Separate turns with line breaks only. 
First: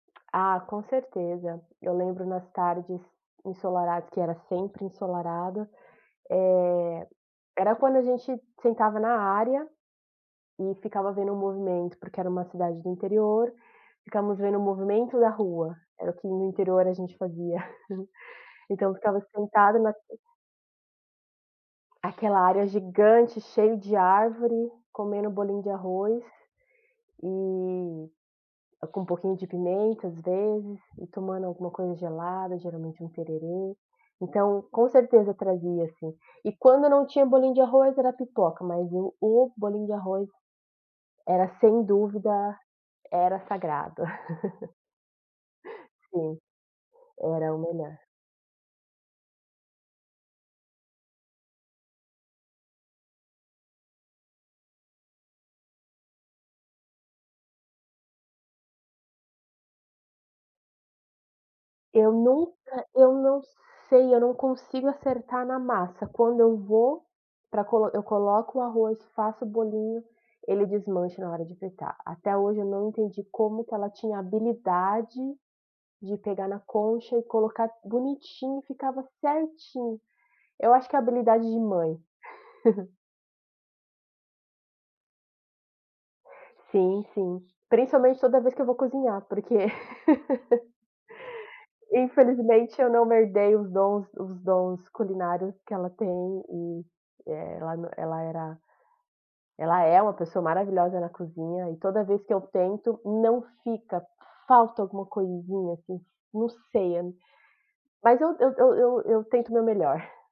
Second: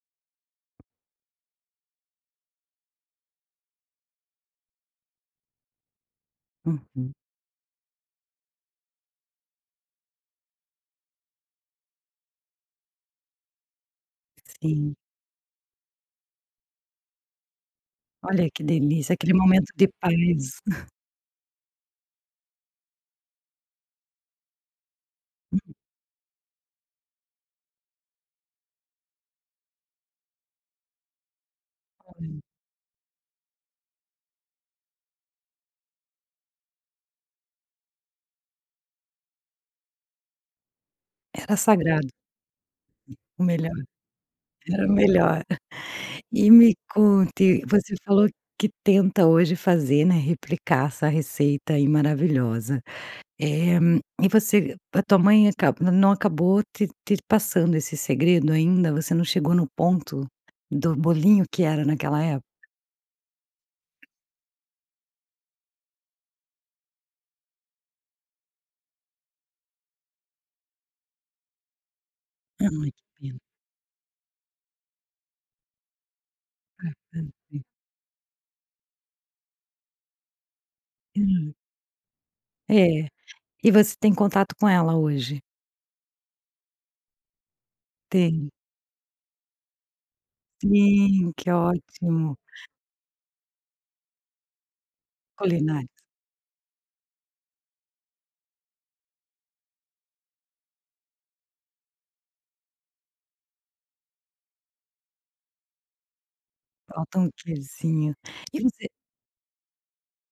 Ah, com certeza. Eu lembro nas tardes ensolarados, que era sempre ensolarado, eh,
Uhum.
era quando a gente sentava na área, e ficava vendo o movimento, porque era uma cidade do interior, ficamos vendo o
Sim.
movimento da rua, era o que no interior a gente fazia,
Olha que
então
delícia,
ficava
aquele momento
sentado
de
na
paz.
Aquela área gigante, cheio de árvore, comendo bolinho de
Hum.
arroz, e com um pouquinho de pimenta, às vezes, e tomando alguma coisa
Olha.
gelada, geralmente um tererê. Então, com certeza trazia, assim. E quando eu não tinha bolinho de arroz, era pipoca, mas o o bolinho de arroz era,
Era
sem
sagrado.
dúvida, era
O melhor.
sagrado.
Era o melhor.
Sim,
E me
era o
conte, você
melhor.
falou que tenta hoje fazer, né, replicar essa receita aí, maravilhosa, eh, e você a tua mãe acaba não acabou te te passando esse segredo ainda, você não chegou no ponto do bolinho que era
Eu
naquela é
nunca eu não sei, eu não consigo acertar na massa, quando eu vou pra co eu coloco o arroz, faço o bolinho, ele desmancha na hora de fritar. Até hoje eu
Ah,
não
que
entendi
pena.
como que ela tinha habilidade de pegar na concha e
Aham, sim.
colocar bonitinho, e ficava certinho. Eu acho que é habilidade
Hum.
de mãe.
É, e você tem contato com ela hoje?
Sim, sim, principalmente toda
Tem.
vez que eu vou cozinhar, porque
Sim, que ótimo.
infelizmente eu não herdei os dons os dons culinários que ela
Culinárias.
tem e ela nã ela era ela é uma pessoa maravilhosa na cozinha, e toda vez que eu tento, não fica, falta alguma coisinha, assim, não sei, a
Falta um quezinho.
mas eu
E
eu
você
eu eu tento o meu melhor.